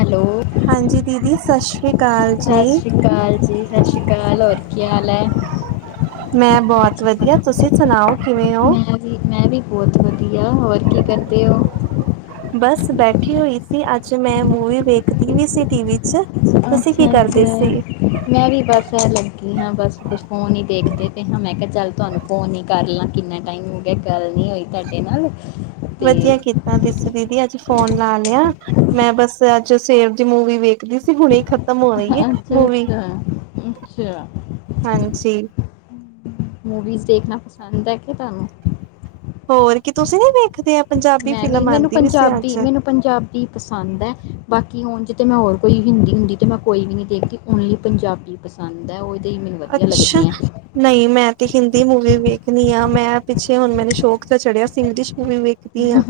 Hello, ਹਾਂਜੀ ਦੀਦੀ ਸਸ਼ ਰੀ ਕਾਲ ਜੀ। ਕਾਲ ਜੀ ਸਾਸ਼੍ਰੀਕਾਲ ਹੋਰ ਕੀ ਹਾਲ ਐ? ਮੈਂ ਬੌਤ ਵਧੀਆ ਤੁਸੀ ਸੁਣਾਓ ਕਿਵੇਂ ਓ? ਜੀ ਮੈਂ ਵੀ ਬੌਤ ਵਧੀਆ ਹੋਰ ਕੀ ਕਰਦੇ ਓ? ਬਸ ਬੈਠੀ ਹੋਈ ਸੀ ਅੱਜ ਮੈਂ ਮੂਵੀ ਵੇਖਦੀ ਵੀ ਸੀ ਟੀ ਵੀ ਚ। ਤੁਸੀ ਕੀ ਅੱਛਾ ਕਰਦੇ ਸੀ? ਅੱਛਾ ਮੈਂ ਵੀ ਬਸ ਐ ਲਗੀ ਹਾਂ ਬਸ ਕੁੱਛ ਫੋਨ ਹੀ ਦੇਖਦੇ ਪੇ ਹਾਂ ਮੈਂ ਕਿਆ ਚੱਲ ਤੁਆਨੂੰ ਫੋਨ ਈ ਕਰ ਲਾਂ ਕਿੰਨਾ ਟਾਈਮ ਹੋ ਗਿਆ ਗੱਲ ਨੀ ਹੋਈ ਤਾਡੇ ਨਾਲ। ਤੇ ਵਦੀਆ ਕੀਤਾ ਤੁਸੀ ਦੀਦੀ ਅੱਜ ਫੋਨ ਲਾ ਲਿਆ। ਮੈਂ ਬਸ ਅੱਜ ਸਵੇਰ ਦੀ ਮੂਵੀ ਵੇਖਦੀ ਸੀ ਹੁਣੇ ਈ ਖਤਮ ਖਤਮ ਹੋ ਰਈ ਏ ਅੱਛਾ ਮੂਵੀ ਅੱਛਾ ਅੱਛਾ ਹਾਂਜੀ। ਮੂਵੀਜ਼ ਦੇਖਣਾ ਪਸੰਦ ਐ ਕਿ ਤੁਆਨੂੰ? ਹੋਰ ਕੀ ਤੁਸੀ ਨੀ ਵੇਖਦੇ ਆ ਪੰਜਾਬੀ ਮੈਂ ਵੀ ਫਿਲਮ ਮੈਨੂੰ ਆਂਦੀ ਪਈ ਸੀ ਪੰਜਾਬੀ ਅੱਜ। ਮੈਨੂੰ ਪੰਜਾਬੀ ਪਸੰਦ ਐ ਬਾਕੀ ਉਂਜ ਤੇ ਮੈਂ ਹੋਰ ਕੋਈ ਹਿੰਦੀ ਹੁੰਦੀ ਤੇ ਮੈਂ ਕੋਈ ਵੀ ਨੀ ਦੇਖਦ ਓਨਲੀ ਪੰਜਾਬੀ ਪਸੰਦ ਐ ਓਦੇ ਈ ਮੈਨੂੰ ਵਦੀਆ ਲੱਗਦੀਆਂ। ਨਈ ਮੈਂ ਤੇ ਹਿੰਦੀ ਮੂਵੀ ਵੇਖਨੀ ਆਂ ਮੈਂ ਪਿੱਛੇ ਹੁਣ ਮੈਨੂੰ ਸ਼ੌਕ ਤੇ ਚੜ੍ਹਿਆ ਸੀ ਇਗਲਿਸ਼ ਮੂਵੀ ਵੇਖ ਈ ਆ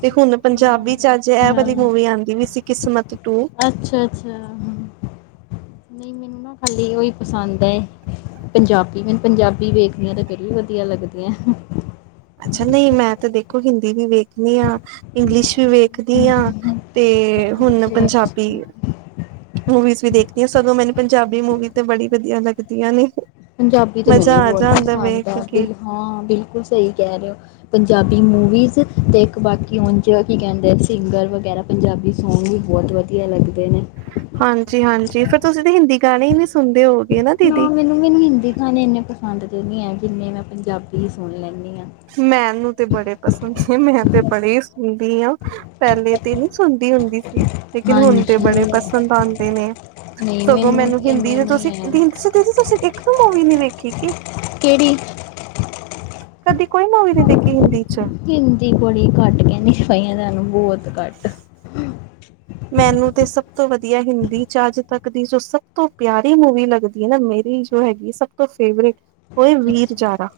ਤੇ ਹੁਣ ਪੰਜਾਬੀ ਚ ਅੱਜ ਐ ਅੱਛਾ ਵਾਲੀ ਮੂਵੀ ਆਂਦੀ ਵੀ ਸੀ ਕਿਸਮਤ ਟੂ। ਅੱਛਾ ਅੱਛਾ ਨਈ ਮੈਨੂੰ ਨਾ ਹਲੇ ਓਈ ਪਸੰਦ ਐ ਪੰਜਾਬੀ ਮੈਨੂੰ ਪੰਜਾਬੀ ਵੇਖਦੀਆਂ ਤੇ ਫੇਰ ਵੀ ਵਦੀਆ ਲੱਗਦੀਆਂ। ਅੱਛਾ ਨਈ ਮੈਂ ਤੇ ਦੇਖੋ ਹਿੰਦੀ ਵੀ ਵੇਖਨੀ ਆ ਇੰਗਲਿਸ਼ ਵੀ ਵੇਖਦੀ ਆਂ। ਤੇ ਹੁਨ ਅੱਛਾ ਅੱਛਾ ਪੰਜਾਬੀ ਮੂਵੀਜ਼ ਵੀ ਦੇਖਦੀ ਆਂ ਸਗੋਂ ਮੈਨੂੰ ਪੰਜਾਬੀ ਮੂਵੀ ਤੇ ਬੜੀ ਵਦੀਆ ਲੱਗਦੀਆਂ ਨੇ। ਪੰਜਾਬੀ ਤੇ ਮੈਨੂੰ ਮਜ਼ਾ ਵੀ ਆ ਬੌਤ ਜਾਂਦਾ ਪਸੰਦ ਆ ਵੇਖ ਕੇ ਬਿਲ ਹਾਂ ਬਿਲਕੁੱਲ ਸਈ ਕੈ ਰੇ। ਪੰਜਾਬੀ ਮੂਵੀਜ਼ ਤੇ ਇੱਕ ਬਾਕੀ ਹੁਣ ਜੋ ਕੀ ਕੈਂਦੇ ਸਿੰਗਰ ਵਗੈਰਾ ਪੰਜਾਬੀ ਸੌਂਗ ਵੀ ਬੌਤ ਵਧੀਆ ਲੱਗਦੇ ਨੇ। ਹਾਂਜੀ, ਹਾਂਜੀ ਫੇਰ ਤੁਸੀ ਤੇ ਹਿੰਦੀ ਗਾਣੇ ਈ ਨੀ ਸੁਨਦੇ ਹੋਓ ਨਾ ਮੈਨੂੰ, ਮੈਨੂੰ ਹਿੰਦੀ ਗਾਣੇ ਇੰਨੇ ਪਸੰਦ ਦੇ ਨੀ ਹੈ ਜਿੰਨੇ ਮੈਂ ਪੰਜਾਬੀ ਈ ਸੁਣ ਲੈਂਦੀ ਆਂ। ਮੈਨੂੰ ਤੇ ਬੜੇ ਪਸੰਦ ਸੀ ਮੈਂ ਤੇ ਬੜੇ ਸੁਣਦੀ ਆਂ। ਪੈਲੇ ਤੇ ਨੀ ਸੁਣਦੀ ਹੁੰਦੀ ਸੀ ਲੇਕਿਨ ਹੁਨ ਤੇ ਹਾਂਜੀ। ਬੜੇ ਪਸੰਦ ਆਂਦੇ ਨੇ। ਨਹੀਂ ਸਗੋਂ ਮੈਨੂੰ ਹਿੰਦੀ ਇੰਨੇ ਦੇ ਨਹੀਂ ਤੁਸੀ ਹੈ ਦੀ ਤੁਸੀ ਇੱਕ ਵੀ ਮੂਵੀ ਨੀ ਵੇਖੀ ਕੇ? ਕੇੜੀ? ਕਦੀ ਕੋਈ ਮੂਵੀ ਨੀ ਦੇਖੀ ਹਿੰਦੀ ਚ? ਹਿੰਦੀ ਬੜੀ ਘੱਟ ਕੈਨੀ ਪਈਆਂ ਤਾਨੂੰ ਬੌਤ ਘੱਟ। ਮੈਨੂੰ ਤੇ ਸਭ ਤੋਂ ਵਦੀਆ ਹਿੰਦੀ ਚ ਅੱਜ ਤੱਕ ਦੀ ਜੋ ਸਭ ਤੋਂ ਪਿਆਰੀ ਮੂਵੀ ਲੱਗਦੀ ਐ ਨਾ ਮੇਰੀ ਜੋ ਹੈਗੀ ਏ ਸਭ ਤੋ ਫੇਵਰੇਟ। ਓ ਈ ਵੀਰ ਅੱਛਾ। ਜਾਰਾ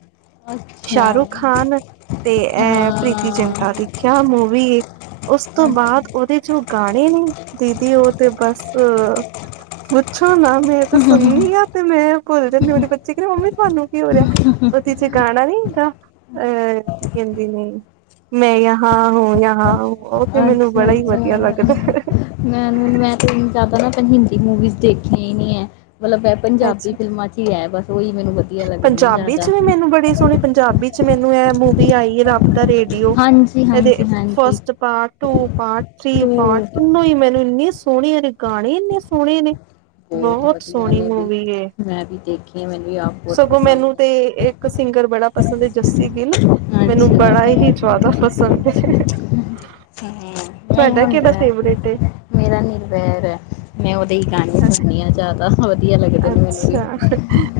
ਅੱਛਾ ਸ਼ਾਹਰੁ ਖਾਨ ਤੇ ਐ ਪ੍ਰੀਤੀ ਜਿੰ ਹਾਂ ਟਾ ਦੇਖਿਆ ਮੂਵੀ ਏ ਓਸ ਤੋਂ ਅੱਛਾ। ਬਾਅਦ ਓਦੇ ਚ ਗਾਣੇ ਨੇ ਦੀਦੀ ਓ ਤੇ ਬਸ ਪੁੱਛੋ ਨਾ। ਮੈਂ ਤੇ ਸੁਣਨੀ ਆਂ ਤੇ ਮੈਂ ਭੁੱਲ ਜਾਨੀ ਆਂ ਮੇਰੇ ਬੱਚੇ ਕੈਂਦੇ ਮੰਮੀ ਤਾਨੂੰ ਕੀ ਹੋ ਰੇਆ? ਹੁੰ ਹੁ ਓਦੇ ਚ ਗਾਣਾ ਨੀ ਹੁੰਦਾ ਅ ਕੀ ਕੈਂਦੇ ਨੇ ਮੈਂ ਯਹਾਂ ਹੁੰ ਯਹਾਂ ਓ ਤੇ ਮੈਨੂੰ ਅੱਛਾ ਬੜਾ ਈ ਵਧੀਆ ਅੱਛਾ ਲੱਗਦੈ। ਮੈਂ ਮੈਂ ਤੇ ਜਆਦਾ ਨਾ ਹਿੰਦੀ ਮੂਵੀਜ਼ ਦੇਖੀਆਂ ਈ ਨੀ ਹੈ ਮਲਬ ਐ ਪੰਜਾਬੀ ਅੱਛਾ ਫਿਲਮਾਂ ਚ ਈ ਹੈ ਬਸ। ਓ ਈ ਮੈਨੂੰ ਵਦੀ ਪੰਜਾਬੀ ਚ ਵੀ ਮੈਨੂੰ ਬੜੀ ਸੋਨੀ ਪੰਜਾਬੀ ਚ ਮੈਨੂੰ ਐ ਮੂਵੀ ਆਈ ਏ ਰੱਬ ਦਾ ਰੇਡ ਹਾਂਜੀ ਇਦੇ ਹਾਂਜੀ ਹਾਂਜੀ। First part two part three ਤੂੰ ਪਾਰਟ ਤੀਨੋ ਈ ਮੈਨੂੰ ਏਨੇ ਸ ਸੋਹਣੇ ਨੇ ਗਾਣੇ ਇੰਨੇ ਸੋਹਣੇ ਨੇ ਬਹੁਤ ਵਧੀਆ ਸੋਹਣੀ ਨੇ ਵੀ ਮੂਵੀ ਏ। ਮੈਂ ਵੀ ਦੇਖੀ [unintelligible] ਸਗੋਂ ਮੈਨੂੰ ਪਸੰਦ ਹੈ। ਤੇ ਏਕ ਸਿੰਗਰ ਬੜਾ ਪਸੰਦ ਏ ਜੱਸੀ ਗਿੱਲ ਮੈਨੂੰ ਅੱਛਾ, ਬੜਾ ਈ ਜਾਦਾ ਪਸੰਦ ਏ। ਹੂੰ ਐ ਈ ਹੂੰਦੈ। ਫੇਵਰੇਟ ਏ ਮੇਰਾ ਨਿਰਵੈਰ ਐ, ਮੈਂ ਉਦੇ ਈ ਗਾਨੇ ਸੁਨਨੀ ਆਂ ਜਾਦਾ ਵਧੀਆ ਲੱਗਦੇ ਨੇ ਮੈਨੂੰ ਵੀ। [inaudible]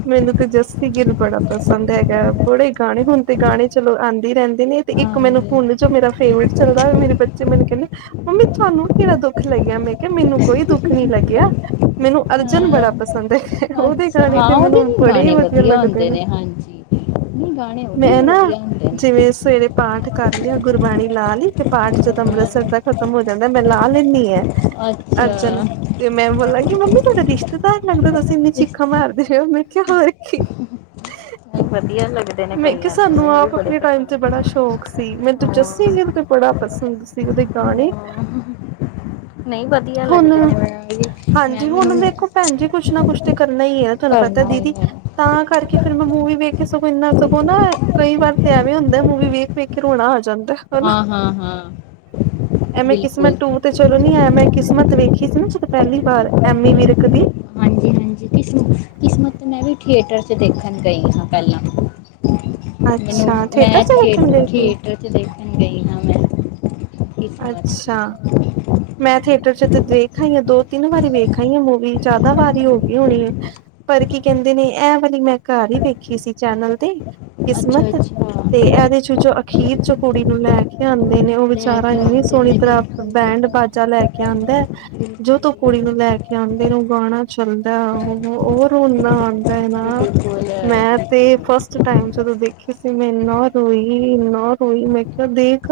ਮੈਨੂੰ ਤੇ ਜੱਸੀ ਗਿੱਲ ਬੜਾ ਪਸੰਦ ਹੈਗੈ, ਬੜੇ ਗਾਣੇ ਹੁਣ ਤੇ ਗਾਣੇ ਚਲੋ ਆਂਦੇ ਰੈਂਦੇ ਨੇ ਤੇ ਏਕ ਮੈਨੂੰ ਹਾਂਜੀ। ਹੁਣ ਜੋ ਮੇਰਾ ਫੇਵਰੇਟ ਚੱਲਦਾ ਮੇਰੇ ਬੱਚ ਚੇ ਮੈਨੂੰ ਕੈਂਦੇ ਮੰਮੀ ਤੁਹਾਨੂੰ ਕੇੜਾ ਦੁੱਖ ਲੱਗਿਆ, ਮੈਂ ਕਿਆ ਮੈਨੂੰ ਕੋਈ ਦੁੱਖ ਨੀ ਲੱਗਿਆ। ਮੈਨੂੰ ਅਰਜਨ ਹਾਂ ਬੜਾ ਪਸੰਦ ਏ। ਉਦੇ ਅੱਛਾ ਗਾਣੇ ਹਾਂ ਤੇ ਉਹਦੇ ਮੈਨੂੰ ਵੀ ਬੜੇ ਈ ਗਾਣੇ ਵਧੀਆ ਲੱਗਦੇ ਹੁੰਦੇ ਨੇ। ਹਾਂਜੀ। ਨਹੀਂ ਗਾਣੇ ਉਹਦੇ ਵੀ ਮੈਂ ਨਾ ਵਧੀਆ ਹੁੰਦੇ ਨੇ ਜਿਵੇਂ ਸਵੇਰੇ ਪਾਠ ਕਰ ਲਿਆ ਗੁਰਬਾਣੀ ਲਾ ਲੀ ਤੇ ਪਾਠ ਜਦੋਂ ਅੰਮ੍ਰਿਤਸਰ ਦਾ ਖਤਮ ਹੋ ਜਾਂਦਾ, ਮੈਂ ਲਾ ਲੈਂਨੀ ਏ। ਅੱਛਾ। ਅਰਜਨ, ਤੇ ਮੈਂ ਬੋਲਾਂਗੀ ਮੰਮੀ ਤੁਹਾਡਾ ਰਿਸ਼ਤੇਦਾਰ ਲੱਗਦਾ ਤੁਸੀਂ ਇੰਨੀ ਚਿਖਾ ਮ ਮਾਰਦੇ ਹੋ। ਮੈਂ ਕਿਆ ਹੋਰ ਕਿ। ਵਧੀਆ ਲੱਗ ਮੈਂ ਕਿਆ ਸਾਨੂੰ ਆਪਨੇ ਟਾਇਮ ਤੇ ਬੜਾ ਸ਼ੌਕ ਸੀ, ਮੈਨੂੰ ਤੂੰ ਜੱਸੀ ਗਿੱਲ ਹਾਂ। ਤੇ ਬੜਾ ਪਸੰਦ ਸੀ। ਸੀ ਉਦੇ ਗਾਣੇ ਨਈ ਵਧੀਆ ਹੁਣ ਲੱਗਦੇ ਨੇ ਮੈ ਵੀ ਮੈਂ ਹਾਂਜੀ ਹੁਨ ਮੈਨੂੰ ਵੇਖੋ ਭੈਣ ਜੀ ਕੁਛ ਨਾ ਕੁਛ ਤਾਂ ਕਰਨਾ ਈ ਐ, ਤੁਹਾਨੂੰ ਪਤਾ ਕਰਨਾ ਹੀ ਦੀਦੀ ਹੈ। ਤਾਂ ਕਰਕੇ ਫੇਰ ਮੈਂ ਮੂਵੀ ਵੇਖ ਕੇ ਸਗੋਂ ਏਨਾ ਸਗੋਂ ਨਾ ਕਈ ਵਾਰ ਤੇ ਐਵੇਂ ਹੁੰਦੈ, ਮੂਵੀ ਵੇਖ-ਵੇਖ ਕੇ ਰੋਣਾ ਆ ਜਾਂਦੈ। ਹਾਂ ਹਾਂ ਹਾਂ ਐਵੇਂ ਕਿਸਮਤ ਬਿਲਕੁਲ। ਟੂ ਤੇ ਚਲੋ ਨੀ ਐਂ ਮੈਂ ਕਿਸਮਤ ਵੇਖੀ ਸੀ ਨਾ ਜਦੋਂ ਪੈਲੀ ਵਾਰ ਐਮੀ ਵਿਰਕ ਦੀ ਹਾਂਜੀ ਹਾਂਜੀ ਕਿਸਮਤ-ਕਿਸਮਤ ਤੇ ਮੈਂ ਵੀ ਥੀਏਟਰ ਚ ਦੇਖਣ ਗਈ ਹਾਂ ਪੈਲਾਂ। ਮੈਨੂੰ ਅੱਛਾ ਥੀਏਟਰ ਮੈਂ ਚ ਥੀਏ ਵੇਖਣ ਗਏ ਸੀ ਥੀਏਟਰ 'ਚ ਦੇਖਣ ਗਈ ਨਾ ਮੈਂ ਕਿਸਮਤ ਅੱਛਾ ਮੈਂ ਥੀਏਟਰ ਚ ਤੇ ਦੇਖ ਆਈ ਆਂ, ਦੋ ਤਿੰਨ ਵਾਰੀ ਵੇਖ ਆਂਈ ਆ ਮੂਵੀ ਜਾਦਾ ਵਾਰੀ ਹੋ ਗਈ ਹੋਨੀ ਏ। ਪਰ ਕੀ ਕੈਂਦੇ ਨੇ ਐ ਵਾਲੀ ਮੈਂ ਘਾਰ ਈ ਵੇਖੀ ਸੀ ਚੈਨਲ ਤੇ। ਅੱਛਾ ਕਿਸਮਤ, ਅੱਛਾ ਤੇ ਐਦੇ ਵਿਚੋ ਅਖੀਰ ਚ ਕੁੂੜੀ ਨੂੰ ਲੈ ਕੇ ਆਂਦੇ ਨੇ ਉ ਲੈ ਵਿਚਾਰਾ ਕੇ ਇੰਨੀ ਆਉਂਦੇ ਸੋਹਣੀ ਨੇ ਤਰ੍ਹਾਂ ਬਿਲਕੁਲ ਬੈਂਡ ਬਾਜਾ ਲੈ ਕੇ ਆਂਦੈ। ਬਿਲਕੁਲ ਬਿਲਕੁਲ ਜਦੋਂ ਕੁੜੀ ਨੂੰ ਲੈ ਕੇ ਆਂਦੇ, ਉ ਗਾਣਾ ਚੱਲਦੈ ਉਹ- ਉਹ ਰੋਨਾ ਆਂਦਾ ਏ ਨਾ। ਬਿਲਕੁਲ ਮੈਂ ਤੇ ਬਿਲਕੁਲ ਫਸਟ ਟਾਈਮ ਜਦੋਂ ਦੇਖੀ ਸੀ, ਮੈਂ ਇੰਨਾ ਰੋਈ-ਇੰਨਾ ਰੋਈ ਮੈ ਅ ਦੇਖ,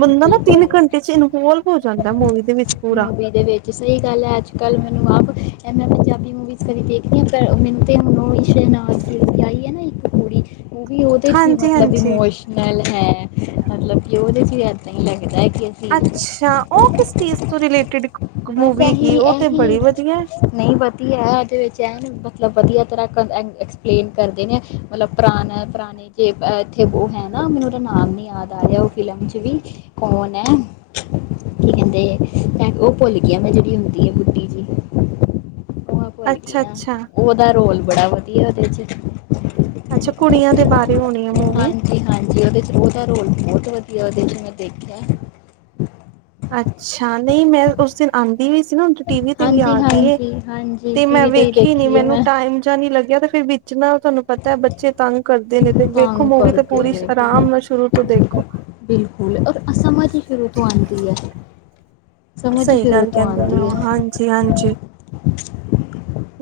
ਬੰਦਾ ਨਾ ਤਿੰਨ ਬਿਲਕੁਲ ਘੰਟੇ ਚ ਇਨਵੋਲਵ ਹੋ ਜਾਂਦੈ ਮੂਵੀ ਦੇ ਵਿੱਚ ਪੂਰਾ। ਮੂਵੀ ਵਿੱਚ ਸਈ ਗੱਲ ਐ, ਅੱਜ- ਕੱਲ ਮੈਨੂੰ ਆਪ ਪੰਜਾਬੀ ਮੂਵੀਜ਼ ਕਦੀ ਦੇਖਦੀ ਆਂ, ਪਰ ਮੈਨੂੰ ਤੇ ਹੁਣ ੳ [inaudible] ਇੱਕ ਕੁੜੀ ਉ ਵੀ ੳਦੇ ਚ ਵੀ ਹਾਂਜੀ ਮਤਲਬ ਹਾਂਜੀ ਬਮੋਸ਼ ਨਾਲ ਹੈ ਮਤਲਬ ਕਿ, ੳਦੇ ਚ ਵੀ ਇੱਦਾਂ ਹੀ ਲੱਗਦਾ ਏ ਕਿ ਅਸੀਂ ਅੱਛਾ, ਉ ਕਿਸ ਚੀਜ਼ ਤੋਂ ਰਿਲੇਟਿਡ ਮੂਵੀ ਹੈਗੀ? ਉ ਤੇ ਬੜੀ ਵਧੀਐ। ਨਈ ਵਧੀਆ ਐ ਇਦੇ ਵਿੱਚ ਮਤਲਬ ਵਧੀਆ ਤਰ੍ਹਾਂ ਐਕਸਪਲੇਨ ਕਰਦੇ ਨੇ, ਮਤਲਬ ਪੁਰਾਣਾ ਪੁਰਾਣੇ ਜੇ ਇਹ ਇੱਥੇ ਉਹ ਹੈ ਨਾ, ਮੈਨੂੰ ਉਹਦਾ ਨਾਮ ਨਹੀਂ ਯਾਦ ਆ ਰਿਹਾ ਉਹ ਫਿਲਮ 'ਚ ਵੀ ਕੌਣ ਏ ਕੀ ਕਹਿੰਦੇ ਉਹ ਭੁੱਲਗਿਆ ਮੈਂ ਜਿਹੜੀ ਹੁੰਦੀ ਏ ਬੁੱਟੀ ਜਿ ਭੁੱਲ ਅੱਛਾ ਗਿਆ, ਅੱਛਾ ਉਹਦਾ ਰੋਲ ਬੜਾ ਵਧੀਆ ਉਹਦੇ ਚ ਅੱਛਾ, ਕੁੜੀਆਂ ਦੇ ਬਾਰੇ ਹੋਨੀ ਏ ਮੂਵੀ ਜੀ ਹਾਂਜੀ, ਉਹਦੇ ਚ ਉਹਦਾ ਰੋਲ ਬਹੁਤ ਵਦੀਆ ਉਹਦੇ ਚ ਮੈਂ ਦੇਖਿਆ ਅੱਛਾ, ਨਹੀਂ ਮੈਂ ਉਸ ਦਿਨ ਆੰਦੀ ਵੀ ਸੀ ਨਾ, ਹੁਣ ਟੀ ਵੀ ਤੇ ਵੀ ਆ ਹਾਂਜੀ ਗਈ ਹਾਂਜੀ ਹਾਂਜੀ ਤੇ ਮੈਂ ਟੀਵੀ ਹੀ ਵੇਖੀ ਨੀ ਦੇਖੀ ਹੈ ਮੈਨੂੰ ਮੈਂ ਟਾਈਮ ਨੀ ਲੱਗਿਆ ਤੇ ਫਿਰ ਵੀ ਜਿਨਾ ਤੁਹਾਨੂੰ ਪਤਾ ਏ, ਬੱਚੇ ਤੰਗ ਕਰਦੇ ਨੇ, ਤੇ ਵੇਖੋ ਤੰਗ ਮੂਵੀ ਤਾਂ ਕਰਦੇ ਪੂਰੀ ਨੇ ਬਿਲ- ਆਰਾਮ ਨਾਲ ਸ਼ੁਰੂ ਤੋਂ ਦੇਖੋ ਬਿਲਕੁਲ ਔਰ ਅ ਸਮਝ ਈ ਸ਼ੁਰੂ ਤੋਂ ਆਉਂਦੀ ਐ ਸਮਝ ਈ ਸ਼ੁਰੂ ਤੋਂ ਆੰਦੀ ਏ ਜੀ ਹਾਂਜੀ।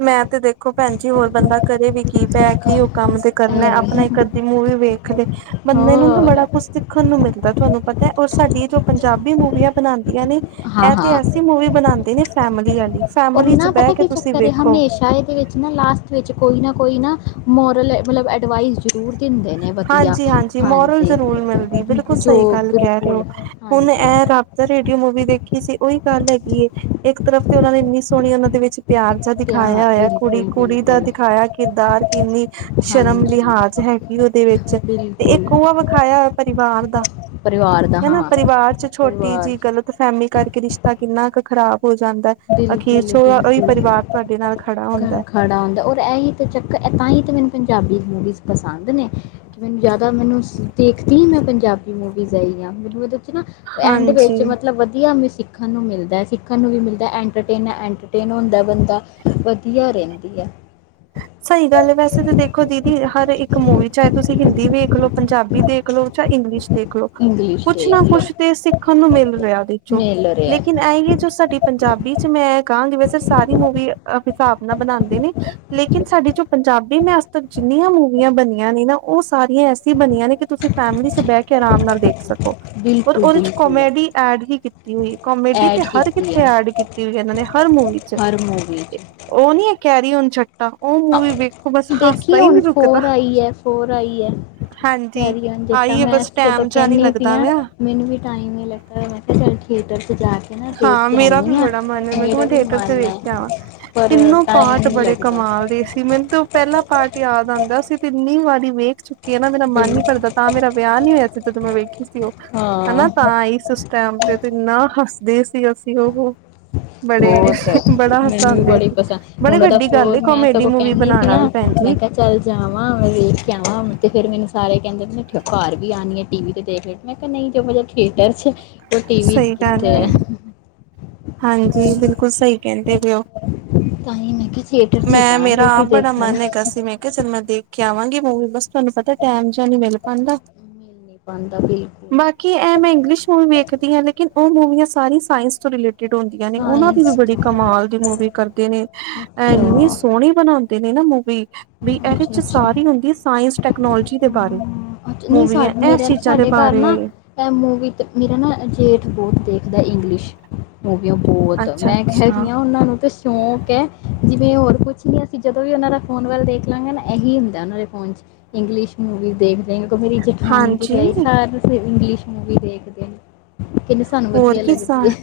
ਮੈ ਤੇ ਦੇਖੋ ਭੈਣ ਜੀ ਹੋਰ ਬੰਦਾ ਕਰੇ ਵੀ ਕੀ ਪੈ ਕੀ ਉਹ ਕੰਮ ਤੇ ਕਰਨਾ ਇਹ ਆਪਨੇ ਇੱਕ -ਅੱਧੀ ਮੂਵੀ ਵੇਖ ਲੀ ਬੰਦੇ ਨੂੰ ਨਾ ਹੋਰ ਬੜਾ ਕੁਛ ਸਿੱਖਣ ਨੂੰ ਮਿਲਦਾ ਤੁਹਾਨੂੰ ਪਤਾ ਔਰ ਸਾਡੀ ਜੋ ਪੰਜਾਬੀ ਮੂਵੀਆਂ ਬਨਾੰਦੀਆਂ ਨੇ ਹਾਂ ਇਹ ਤੇ ਹਾਂ ਐਸੀ ਮੂਵੀ ਬਨਾੰਦੇ ਨੇ ਫੈਮਿਲੀ ਵਾਲੀ ਫੈਮਿਲੀ ਚ ਬਹਿ ਕੇ ਤੁਸੀਂ ਵੇਖੋ ਉਹ ਵਿੱਚ ਨਾ ਲਾਸਟ ਵਿੱਚ ਕੋਈ ਨਾ ਕੋਈ ਨਾ ਮੋਰਲ ਮਤਲਬ ਐਡਵਾਈਸ ਜ਼ਰੂਰ ਦਿੰਦੇ ਨੇ ਹਾਂਜੀ, ਹਾਂਜੀ। ਮੋਰਲ ਜਰੂਰ ਮਿਲਦੀ ਬਿਲਕੁਲ ਜੋ ਸਹੀ ਗੱਲ ਕਹਿ ਰਹੇ ਔ ਬਿਲਕੁਲ ਹੁਨ ਹਾਂਜੀ ਇਹ ਰਬ ਰੇਡੀਓ ਮੂਵੀ ਦੇਖੀ ਸੀ, ਉਹੀ ਗੱਲ ਹੈਗੀ ਏ, ਇੱਕ ਤਰਫ ਤੇ ਉਹਨਾਂ ਨੇ ਇੰਨੀ ਸੋਹਣੀ ਉਹਨਾਂ ਦੇ ਵਿੱਚ ਪਿਆਰ ਧਿਆਨ ਦਿਖਾਇਆ ਹੋਇਆ ਬਿਲਕੁਲ ਕੁੜੀ-ਕੁੜੀ ਦਾ ਬਿਲਕੁਲ ਦਿਖਾਇਆ ਕਿਰਦਾਰ ਕਿੰਨੀ ਸ਼ਰਮ- ਹਾਂਜੀ ਲਿਹਾਜ਼ ਹੈਗੀ ਉਹਦੇ ਵਿੱਚ, ਤੇ ਬਿਲਕੁਲ ਇੱਕ ਔ ਵਿਖਾਇਆ ਪਰਿਵਾਰ ਦਾ ਪਰਿਵਾਰ ਦਾ ਹੈਨਾ ਹਾਂ ਪਰਿਵਾਰ ਚ ਛੋਟੀ ਪਰਿਵਾਰ ਜਿਹੀ ਗ਼ਲਤ ਫਹਿਮੀ ਕਰਕੇ ਰਿਸ਼ਤਾ ਕਿੰਨਾ ਕੁ ਖ਼ਰਾਬ ਹੋ ਜਾਂਦਾ ਅਖੀਰ ਚ ਬਿਲਕੁਲ ਉਹੀ ਬਿਲਕੁਲ ਪਰਿਵਾਰ ਤੁਹਾਡੇ ਨਾਲ ਖੜਾ ਘਰ ਹੁੰਦਾ ਖੜਾ ਹੁੰਦਾ, ਔਰ ਇਹੀ ਤਾਂ ਚੱਕਰ ਇਹ ਤਾਂਹੀ ਤਾਂ ਮੈਨੂੰ ਪੰਜਾਬੀ ਮੂਵੀਜ਼ ਪਸੰਦ ਨੇ਼ ਕਿ ਮੈਨੂੰ ਜ਼ਿਆਦਾ ਮੈਨੂੰ ਦੇਖਦੀ ਈ ਮੈਂ ਪੰਜਾਬੀ ਮੂਵੀਜ਼ ਐਹੀ ਹਾਂ, ਮੈਨੂੰ ਉਹਦੇ ਵਿੱਚ ਨਾ ਐਂਡ ਹਾਂਜੀ। ਵਿੱਚ ਮਤਲਬ ਵਦੀਆ ਵੀ ਸਿੱਖਣ ਨੂੰ ਮਿਲਦਾ ਸਿੱਖਣ ਨੂੰ ਵੀ ਮਿਲਦਾ ਦਾ ਐਟਰਟੇਨ-ਐੰਟਰਟੇਨ ਹੁੰਦਾ ਬੰਦਾ, ਵਦੀਆ ਰਹਿੰਦੀ ਏ ਸਹੀ ਗੱਲ ਏ ਵੈਸੇ ਤਾਂ ਦੇਖੋ ਦੀਦੀ ਹਰ ਇੱਕ ਮੂਵੀ ਚਾਹੇ ਤੁਸੀਂ ਹਿੰਦੀ ਵੇਖ ਲਓ, ਪੰਜਾਬੀ ਦੇਖ [unintelligible] ਇੰਗਲਿਸ਼ ਦੇਖਲੋ ਇੰਗਲਿਸ਼ ਕੁਛ ਦੇਖ ਨਾ ਲਓ ਕੁਛ ਤੇ ਸਿੱਖਨ ਨੂੰ ਮਿਲ ਰਿਹਾ ਵਿੱਚੋ, ਮਿਲ ਰਿਹਾ ਲੇਕਿਨ ਹੈ। ਐਂ ਈ ਏ ਜੋ ਸਾਡੀ ਪੰਜਾਬੀ ਚ ਮੈਂ ਕਾਅੰਗੀ ਵੈਸੇ ਸਾਰੀ ਮੂਵੀ ਅ ਹਿਸਾਬ ਨਾਲ ਬਨਾੰਦੇ ਨੇ ਲੇਕਿਨ ਸਾਡੀ ਜੋ ਪੰਜਾਬੀ ਮੈਂ ਅੱਜ ਤੱਕ ਜਿੰਨੀਆਂ ਮੂਵੀਆਂ ਬਨੀਆਂ ਨੇ ਨਾ ਉਹ ਸਾਰੀਆਂ ਐਸੀ ਬਨੀਆਂ ਨੇ ਕਿ ਤੁਸੀਂ ਫੈਮਿਲੀ ਚ ਬਹਿ ਕੇ ਆਰਾਮ ਨਾਲ ਦੇਖ ਸਕੋ ਉਰ ਬਿਲਕੁਲ ਉਹਦੇ ਚ ਬਿਲਕੁਲ ਕੋਮੇਡੀ ਐਡ ਹੀ ਕੀਤੀ ਹੋਈ ਕਮੇਡੀ ਐਡ ਤੇ ਹਰ ਕੀਤੀ ਕਿੱਥੇ ਹੈ ਐਡ ਕੀਤੀ ਕੀ ਕਹਿੰਦੇ ਨੇ ਹਰ ਮੂਵੀ ਚ ਹਰ ਮੂਵੀ ਚ ਉਹ ਨੀ ਐ ਕੈਰੀ ਔਨ ਜਟ ਦੇਖੀ ਏ ਹੁਣ ਰੁਕਦਾ। ਫੋਰ ਆਈ ਏ ਫੋਰ ਆਈ ਏ ਹਾਂਜੀ ਕੈਰੀ ਔਨ ਜਟਾ ਆਈ ਹੈ ਮੈਂ ਬਸ ਜਦੋ ਟੈਮ ਜਿਹਾ ਨੀ ਕਹਿੰਨੀ ਪਈ ਲੱਗਦਾ ਆ ਪਿਆ ਮੈਨੂੰ ਵੀ ਟਾਈਮ ਨਹੀ ਲੱਗਦਾ ਮੈਂ ਕਿਹਾ ਚੱਲ ਥੀਏਟਰ ੲਚ ਜਾ ਕੇ ਨਾ ਦੇਖ ਹਾਂ ਕੇ ਮੇਰਾ ਵੀ ਆਉਂਦੀ ਹਾਂ ਬੜਾ ਮਨ ਏ ਮੈ ਕਿਆ ਮੇਰਾ ਵੀ ਥੀਏਟਰ ਚ ਮਨ ਵੇਖ ਹੈ ਕੇ ਆਵਾਂ, ਪਰ ਤਿੰਨੋ ਟਾਈਮ ਪਾਟ ਨਹੀਂ ਬੜੇ ਲੱਗਦਾ ਕਮਾਲ ਦੇ ਸੀ ਮੈਨੂੰ ਤੋਂ ਉਹ ਪਹਿਲਾ ਪਾਰਟ ਯਾਦ ਆੰਦਾ ਸੀ, ਕਿਹਨੀ ਵਾਰੀ ਵੇਖ ਚੁੱਕੀ ਕੀ ਏ ਨਾ ਮੇਰਾ ਮਨ ਬਿਲ ਨੀ ਭਰਦਾ ਤਾਂ ਮੇਰਾ ਵਿਆਹ ਨੀ ਹੋਇਆ ਸੀ ਜਦੋਂ ਮੈਂ ਵੇਖੀ ਸੀ ਉਹ ਹਾਂ ਹੈਂਨਾ ਤਾਂ ਆਈ ਸੀ ਟੈਮ ਤੇ ਤੇ ਇੰਨਾ ਹੱਸਦੇ ਸੀ ਅਸੀਂ ਉਹ ਹੋ ਮੈਨੂੰ ਵੀ ਬੜੀ ਪਸੰਦ ਬੜੀ ਹੁਨ ਉਹਦਾ ਵੱਡੀ ਗੱਲ ਏ ਫੋਨ ਮੈਂ ਕਾਮੇਡੀ ਸਗੋਂ ਮੂਵੀ ਕਹਿੰਨੀ ਪਇ ਬਣਾਉਣਾ ਆ ਵੀ ਭੈਣ ਮੈਂ ਜੀ ਕਿਹਾ ਕਲ ਜਾਵਾਂ ਵੇਖ ਕੇ ਆਵਾਂ ਤੇ ਫਿਰ ਮੈਨੂੰ ਸਾਰੇ ਕਹਿੰਦੇ ਨੇ ਘਰ ਵੀ ਆਨੀ ਏ ਟੀ-ਵੀ ਤੇ ਦੇਖ ਲਈ ਮੈਂ ਕਿਆ ਨਈ ਜੇ ਮਜਾ ਥੀਏਟਰ 'ਚ ਉਹ ਟੀਵੀ 'ਚ ਸਹੀ ਗੱਲ ਕਿਥੇ ਐ। ਏ। ਹਾਂਜੀ, ਬਿਲਕੁਲ ਸਹੀ ਕਹਿੰਦੇ ਪਏ ਓ। ਤਾਂ ਹੀ ਮੈਂ ਕਿਹਾ ਥੀਏਟਰ 'ਚ ਹੀ ਮੈਂ ਜਾਵਾਂਗੇ ਮੇਰਾ ਅਸੀਂ ਆਪ ਬੜਾ ਦੇਖਣ ਮਨ ਹੈਗਾ ਸੀ, ਮੈਂ ਕੇ ਚਲ ਮੈਂ ਦੇਖ ਕੇ ਆਵਾਂਗੀ ਮੂਵੀ ਬਸ, ਤੁਹਾਨੂੰ ਪਤਾ ਟੈਮ ਜੇਆ ਨੀ ਮਿਲ ਪਾਣਦਾ। ਮਿਲ ਨਹੀਂ ਪਾਂਦਾ ਬਿਲਕੁਲ। ਬਾਕੀ ਇਹ ਮੈਂ ਇੰਗਲਿਸ਼ ਮੂਵੀ ਵੇਖਦੀ ਆ ਲੇਕਿਨ ਉ ਮੂਵੀਆਂ ਸਾਰੀ ਸਾਇਸ ਤੋਂ ਰਿਲੇਟਡ - ਹੁੰਦੀਆਂ ਨੇ ਉਹਨਾਂ ਦੀ ਸਾਇੰਸ ਵੀ ਬੜੀ ਤੋਂ ਕਮਾਲ ਦੀ ਮੂਵੀ ਕਰਦੇ ਨੇ। ਅੱਛਾ ਇੰਨੀ ਸੋਹਣੀ ਬਣਾਉਂ ਨੇ ਨਾ ਮੂਵੀ ਵੀ ਇਹਦੇ'ਚ ਅੱਛਾ ਅੱਛਾ ਸਾਰੀ ਹਾਂ ਹੁੰਦੀ ਏ ਸਾਇੰਸ ਟੈਕਨੋਲੋਜੀ ਦੇ ਬਾਰੇ। ਅੱਛਾ, ਨਹੀਂ ਮੂਵੀਆਂ ਸਾਡ ਇਹ ਮੇਰੇ ਚੀਜ਼ਾਂ ਦੇ ਸਾਡੇ ਘਰ ਬਾਰੇ ਨਾ ਇਹ ਮੂਵੀ ਤੇ ਮੇਰਾ ਨਾ ਜੇਠ ਬੋਤ ਦੇਖਦਾ ਏ ਇੰਗਲਿਸ਼ ਮੂਵੀਆਂ ਬੋਤ ਮੈਂ ਅੱਛਾ-ਅੱਛਾ ਕਹਿਦੀ ਹਾਂ ਉਹਨਾਂ ਨੂੰ ਤੇ ਸ਼ੌਂਕ ਹੈ, ਜਿਵੇਂ ਹੋਰ ਕੁਛ ਨੀ ਅਸੀਂ ਜਦੋਂ ਵੀ ਉਹਨਾਂ ਦਾ ਫੋਨ ਵੱਲ ਦੇਖ ਲਵਾਂਗੇ ਨਾ ਇਹੀ ਹੁੰਦਾ ਉਹਨਾਂ ਦੇ ਫੋਨ'ਚ। ਇੰਗਲਿਸ਼ ਮੂਵੀਜ਼ ਦੇਖਦੇ ਨੇ ਤੇ ਕਦੀ ਉਹਦੇ ਵਿੱਚ ਹਾਂਜੀ ਜੇਠਾਣੀ ਤੇ ਬਈ ਸਾਰੇ ਇੰਗਲਿਸ਼ ਮੂਵੀ ਦੇਖਦੇ ਨੇ। ਸਾਨੂੰ ਹੋਰ ਵਧੀਆ ਕਿ ਸਾ ਲੱਗਦੀ ਐ? ਹੈ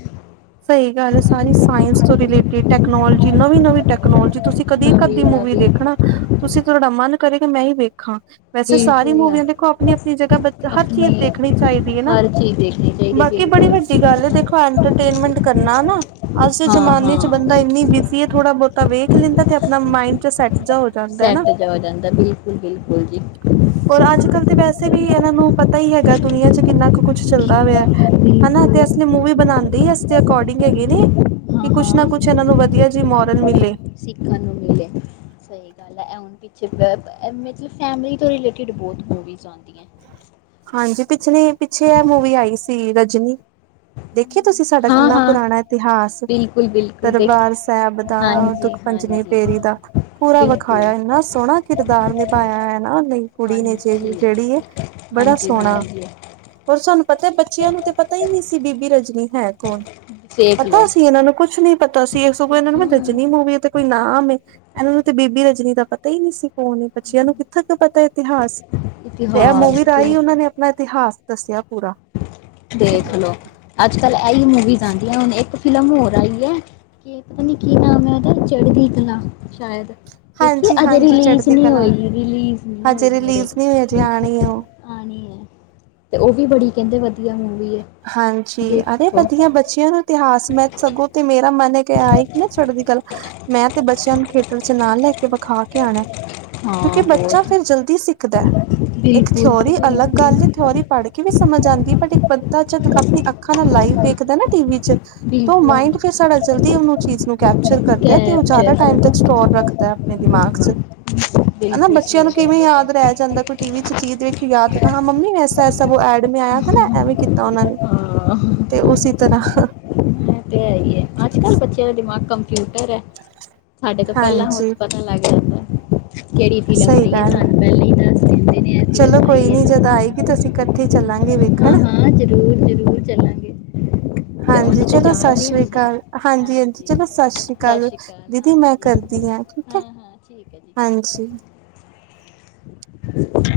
ਸਹੀ ਗੱਲ ਏ। ਸਾਰੀ ਸਾਇੰਸ ਤੋਂ ਰਿਲੇਟਿਡ ਟੈਕਨੋਲੋਜੀ ਨਵੀਂ-ਨਵੀਂ ਟੈਕਨੋਲੋਜੀ ਤੁਸੀਂ ਕਦੀ ਇਕ ਨਵੀਂ ਅੱਧੀ ਮੂਵੀ ਨਵੀਂ ਦੇਖਣਾ, ਤੁਸੀਂ ਤੁਹਾਡਾ ਮਨ ਕਰੇ ਕਿ ਮੈਂ ਏ ਹੀ ਵੇਖਾਂ। ਵੈਸੇ ਸਾਰੀ ਬਿਲਕੁਲ ਮੂਵੀਆਂ ਦੇਖੋ ਆਪਣੀ-ਆਪਣੀ ਜਗਾ ਬ ਹਰ ਚੀਜ਼ ਆਪਣੀ ਦੇਖਣੀ ਚਾਹੀਦੀ ਐ ਨਾ, ਹਰ ਚੀਜ਼ ਦੇਖਣੀ ਚਾਹੀਦੀ ਬਾਕੀ ਬੜੀ ਵੱਡੀ ਬਿਲਕੁਲ ਗੱਲ ਏ, ਦੇਖੋ ਇੰਟਰਟੇਨਮੈਂਟ ਕਰਨਾ ਹਨਾ ਅੱਜ ਦੇ ਹਾਂ ਜਮਾਨੇ'ਚ ਬੰਦਾ ਹਾਂ ਇੰਨੀ ਬਿਜ਼ੀ ਏ ਥੋੜਾ ਬੋਤਾ ਵੇਖ ਲੈਂਦਾ ਤੇ ਆਪਣਾ ਮਾਈਂਡ'ਚ ਸੈਟ। ਸੈਟ ਜਾ ਹੋ ਜਾਂਦਾ, ਬਿਲਕੁਲ-ਬਿਲਕੁਲ ਜੀ। ਪਰ ਅੱਜ-ਕੱਲ ਤਾਂ ਬਿਲਕੁਲ ਵੈਸੇ ਵੀ ਇਹਨਾਂ ਨੂੰ ਪਤਾ ਹੀ ਹੈਗਾ ਦੁਨੀਆਂ'ਚ ਕਿੰਨਾ ਕੁ ਕੁਛ ਚੱਲਦਾ ਪਇਆ। ਇਸ ਲਈ ਮੂਵੀ ਬਣਾਂਦੇ ਈ ਇਸਦੇ ਅਕੋਡਿੰਗ ਹੈਗੇ ਨੇ ਹਾਂ ਕਿ ਕੁਛ ਨਾ ਹਾਂ ਕੁਛ ਇਹਨਾ ਨੂੰ ਵਧੀਆ ਜਿ ਮੋਰਲ ਮਿਲੇ। ਸਿੱਖਣ ਨੂ ਮਿਲੇ। ਸਹੀ ਗੱਲ ਹੈ, ਇਹ ਹੁਣ ਪਿੱਛੇ ਮਤਲਬ ਫੈਮਲੀ ਤੋਂ ਰਿਲੇਟਿਡ ਬੋਤ ਮੂਵੀਜ਼ ਆਂਦੀਆਂ। ਹਾਂਜੀ, ਪਿਛਲੇ ਪਿੱਛੇ ਇਹ ਮੂਵੀ ਆਈ ਸੀ, 'ਰਜਨੀ'। ਦੇਖੀਏ ਤੁਸੀਂ? ਸਾਡਾ ਹਾਂ ਕਿੰਨਾ ਹਾਂ ਪੁਰਾਣਾ ਇਤਿਹਾਸ ਬਿਲਕੁਲ ਬਿਲਕੁਲ ਦੇਖ ਦਰਬਾਰ ਸਾਹਿਬ ਦਾ ਹਾਂਜੀ ਦੁਖ- ਪੰਜਵੀਂ ਹਾਂਜੀ ਪੇਰੀ ਤਕ, ਪੂਰਾ ਬਿਲਕੁਲ ਵਿਖਾਇਆ ਇੰਨਾ ਸੋਹਣਾ ਕਿਰਦਾਰ ਨਿਭਾਇਆ ਹੈਨਾ ਨੇ - ਕੁੜੀ ਨੇ ਹਾਂਜੀ ਵਿਚੇ ਜੇਹੜੀ ਏ? ਬੜਾ ਹਾਂਜੀ ਸੋਹਣਾ ਹਾਂਜੀ ਹੋਰ ਸਾਨੂੰ ਪਤਾ, ਬੱਚਿਆਂ ਨੂੰ ਤਾਂ ਪਤਾ ਹੀ ਨਹੀਂ ਸੀ ਬੀਬੀ ਰਜਨੀ ਹੈ ਕੌਣ? ਦੇਖ ਲਓ ਪਤਾ ਸੀ ਇਹਨਾਂ ਨੂੰ? ਕੁਛ ਨੀ ਪਤਾ ਸੀ ਸੁ ਇਹਨਾਂ ਨੂੰ ਮੈਂ 'ਰਜਨੀ' ਮੂਵੀ ਤੇ ਕੋਈ ਨਾਮ ਐ। ਇਹਨਾਂ ਨੂੰ ਤੇ ਬੀਬੀ ਰਜਨੀ ਦਾ ਪਤਾ ਹੀ ਨੀ ਸੀ ਕੌਣ ਏ। ਬਚਿਆਂ ਨੂੰ ਕਿੱਥੇ ਕੋ ਪਤਾ ਇਤਿਹਾਸ ਤੇ ਇਹ ਇਤਿਹਾਸ ਮੂਵੀ ਤੇ ਰਾਹੀਂ ਉਹਨਾਂ ਨੇ ਆਪਣਾ ਇਤਿਹਾਸ ਦੱਸਿਆ ਪੂਰਾ। ਦੇਖ ਲਓ। ਅੱਜ-ਕੱਲ ਇਹੀ ਮੂਵੀਜ਼ਸ ਆਂਦਿਆਂ ਹੁਣ ਇੱਕ ਫਿਲਮ ਹੋਰ ਆਈ ਹੈ ਕਿ ਪਤਾ ਨੀ ਕੀ ਨਾਮ ਹੈ ਉਹਦਾ 'ਚੜਦੀ ਕਲਾ' ਸ਼ਾਇਦ। ਦੇਖੀ ਏ, ਹਾਂਜੀ ਅਜੇ ਹਾਂਜੀ ਰਿਲੀਜ਼ ਚੜ੍ਹਦੀ ਨਹੀਂ ਕਲਾ ਹੋਈ, ਰਿਲੀਜ਼ ਨਹੀਂ ਹਜੇ ਹੋਈ ਮੇਰੇ ਰਿਲੀਜ਼ ਨਹੀਂ ਹੋਈ ਹਜੇ ਆਣੀ ਉਹ ਆਂਣੀ ਐ ਤੇ ਉ ਵੀ ਬੜੀ ਕਹਿੰਦੇ ਵਧੀਆ ਮੂਵੀ। ਹੈ ਹਾਂਜੀ ਅਰੇ ਦੇਖੋ ਵਧੀਆ ਬੱਚਿਆਂ ਨੂੰ ਇਤਿਹਾਸ ਨਾਲ ਸਗੋਂ ਤੇ ਮੇਰਾ ਮਨ ਹੈ ਕਿ ਏ ਆਏਗੀ ਨਾ ਚੜਦੀਕਲਾ ਮੈਂ ਤੇ ਬੱਚਿਆਂ ਨੂੰ ਥੀਏਟਰ'ਚ ਨਾਲ ਲੈ ਕੇ ਵਿਖਾ ਕੇ ਆਣਾ ਐ। ਹਾਂ ਕਿਉਂਕਿ ਬੱਚਾ ਬਹੁਤ ਫੇਰ ਜਲਦੀ ਸਿੱਖਦਾ। ਇੱਕ ਬਿਲਕੁਲ ਜੀ ਥਿਊਰੀ ਅਲੱਗ ਗੱਲ ਐ, ਬਿਲਕੁਲ ਥਿਊਰੀ ਪੜ ਕੇ ਵੀ ਸਮਝ ਆਂਦੀ ਬਟ ਇੱਕ ਬੰਦਾ ਜਦ ਆਪਣੀ ਅੱਖਾਂ ਨਾਲ ਲਾਈਵ ਵੇਖਦਾ ਨਾ ਟੀਵੀ 'ਚ ਤੇ ਉ ਬਿਲਕੁਲ ਮਾਇੰਡ ਫੇਰ ਸਾਡਾ ਜਲਦੀ ਉ ਚੀਜ਼ ਨੂੰ ਕੈਪਚਰ ਕਰਦਾ ਹੈ ਤੇ ਉਹ ਜਾ਼ਦਾ ਕੈਪਚਰ ਟਾਈਮ ਤੱਕ ਸਟੋਰ ਕਰ ਰੱਖਦਾ ਆਪਣੇ ਦਿਮਾਗ ਚ, ਹਨਾ ਬਿਲਕੁਲ ਬੱਚਿਆਂ ਸਹੀ ਨੂੰ ਕਿਵੇਂ ਕਹਿੰਦੇ ਯਾਦ ਰਹਿ ਜਾਂਦਾ ਕੋਈ ਟੀਵੀ'ਚ ਚੀਜ਼ ਦੇਖ ਯਾਦ ਰਖ, ਪਏ ਹਾਂ ਮੰਮੀ ਐਸਾ-ਐਸਾ ਐਡ ਮੇਂ ਆਇਆ ਥਾਨਾ, ਐਵੇਂ ਕੀਤਾ ਉਹਨਾਂ ਨੇ। ਹਾਂ ਤੇ ਉਸੀ ਤਰਾਂ ਐ ਤੇ ਹੈ ਈ ਏ, ਅੱਜ ਕੱਲ ਬੱਚਿਆਂ ਦਾ ਦਿਮਾਗ ਕੰਪਿਊਟਰ ਐ ਸਾਡੇ ਤੋ ਪਹਿਲਾਂ ਉਂਝ ਹਾਂਜੀ ਪਤਾ ਲੱਗ ਜਾਂਦਾ, ਕਿਹੜੀ ਫੀਲਮ ਸਹੀ ਆਈਂ ਏ ਗੱਲ ਐ। ਸਾਨੂੰ ਪਹਿਲੇ ਈ ਦੱਸ ਦਿੰਦੇ ਨੇ ਇਹ ਫਿਲਮ ਚਲੋ ਕੋਈ ਆਈ ਹੈ ਨੀ ਜੱਦ ਆਏਗੀ ਤਾ ਅਸੀ ਕੱਠੇ ਈ ਚੱਲਾਂਗੇ ਹਾਂ ਵੇਖਣ ਹਾਂ, ਜ਼ਰੂਰ -ਜ਼ਰੂਰ ਚੱਲਾਂਗੇ, ਤੇ ਓਜ ਤੇ ਜਾ ਸ਼ਾਸ੍ਰੀ ਕਾਲ, ਹਾਂਜੀ- ਹਾਂਜੀ ਚਲੋ ਸ਼ਾਸ੍ਰੀ ਸਤਿ ਕਾਲ। ਸ਼੍ਰੀ ਅਕਾਲ ਦੀਦੀ ਮੈਂ ਹਾਂਜੀ ਕਰਦੀ ਆ, ਠੀਕ ਹਾਂ ਐ। ਹਾਂਜੀ [inaudible]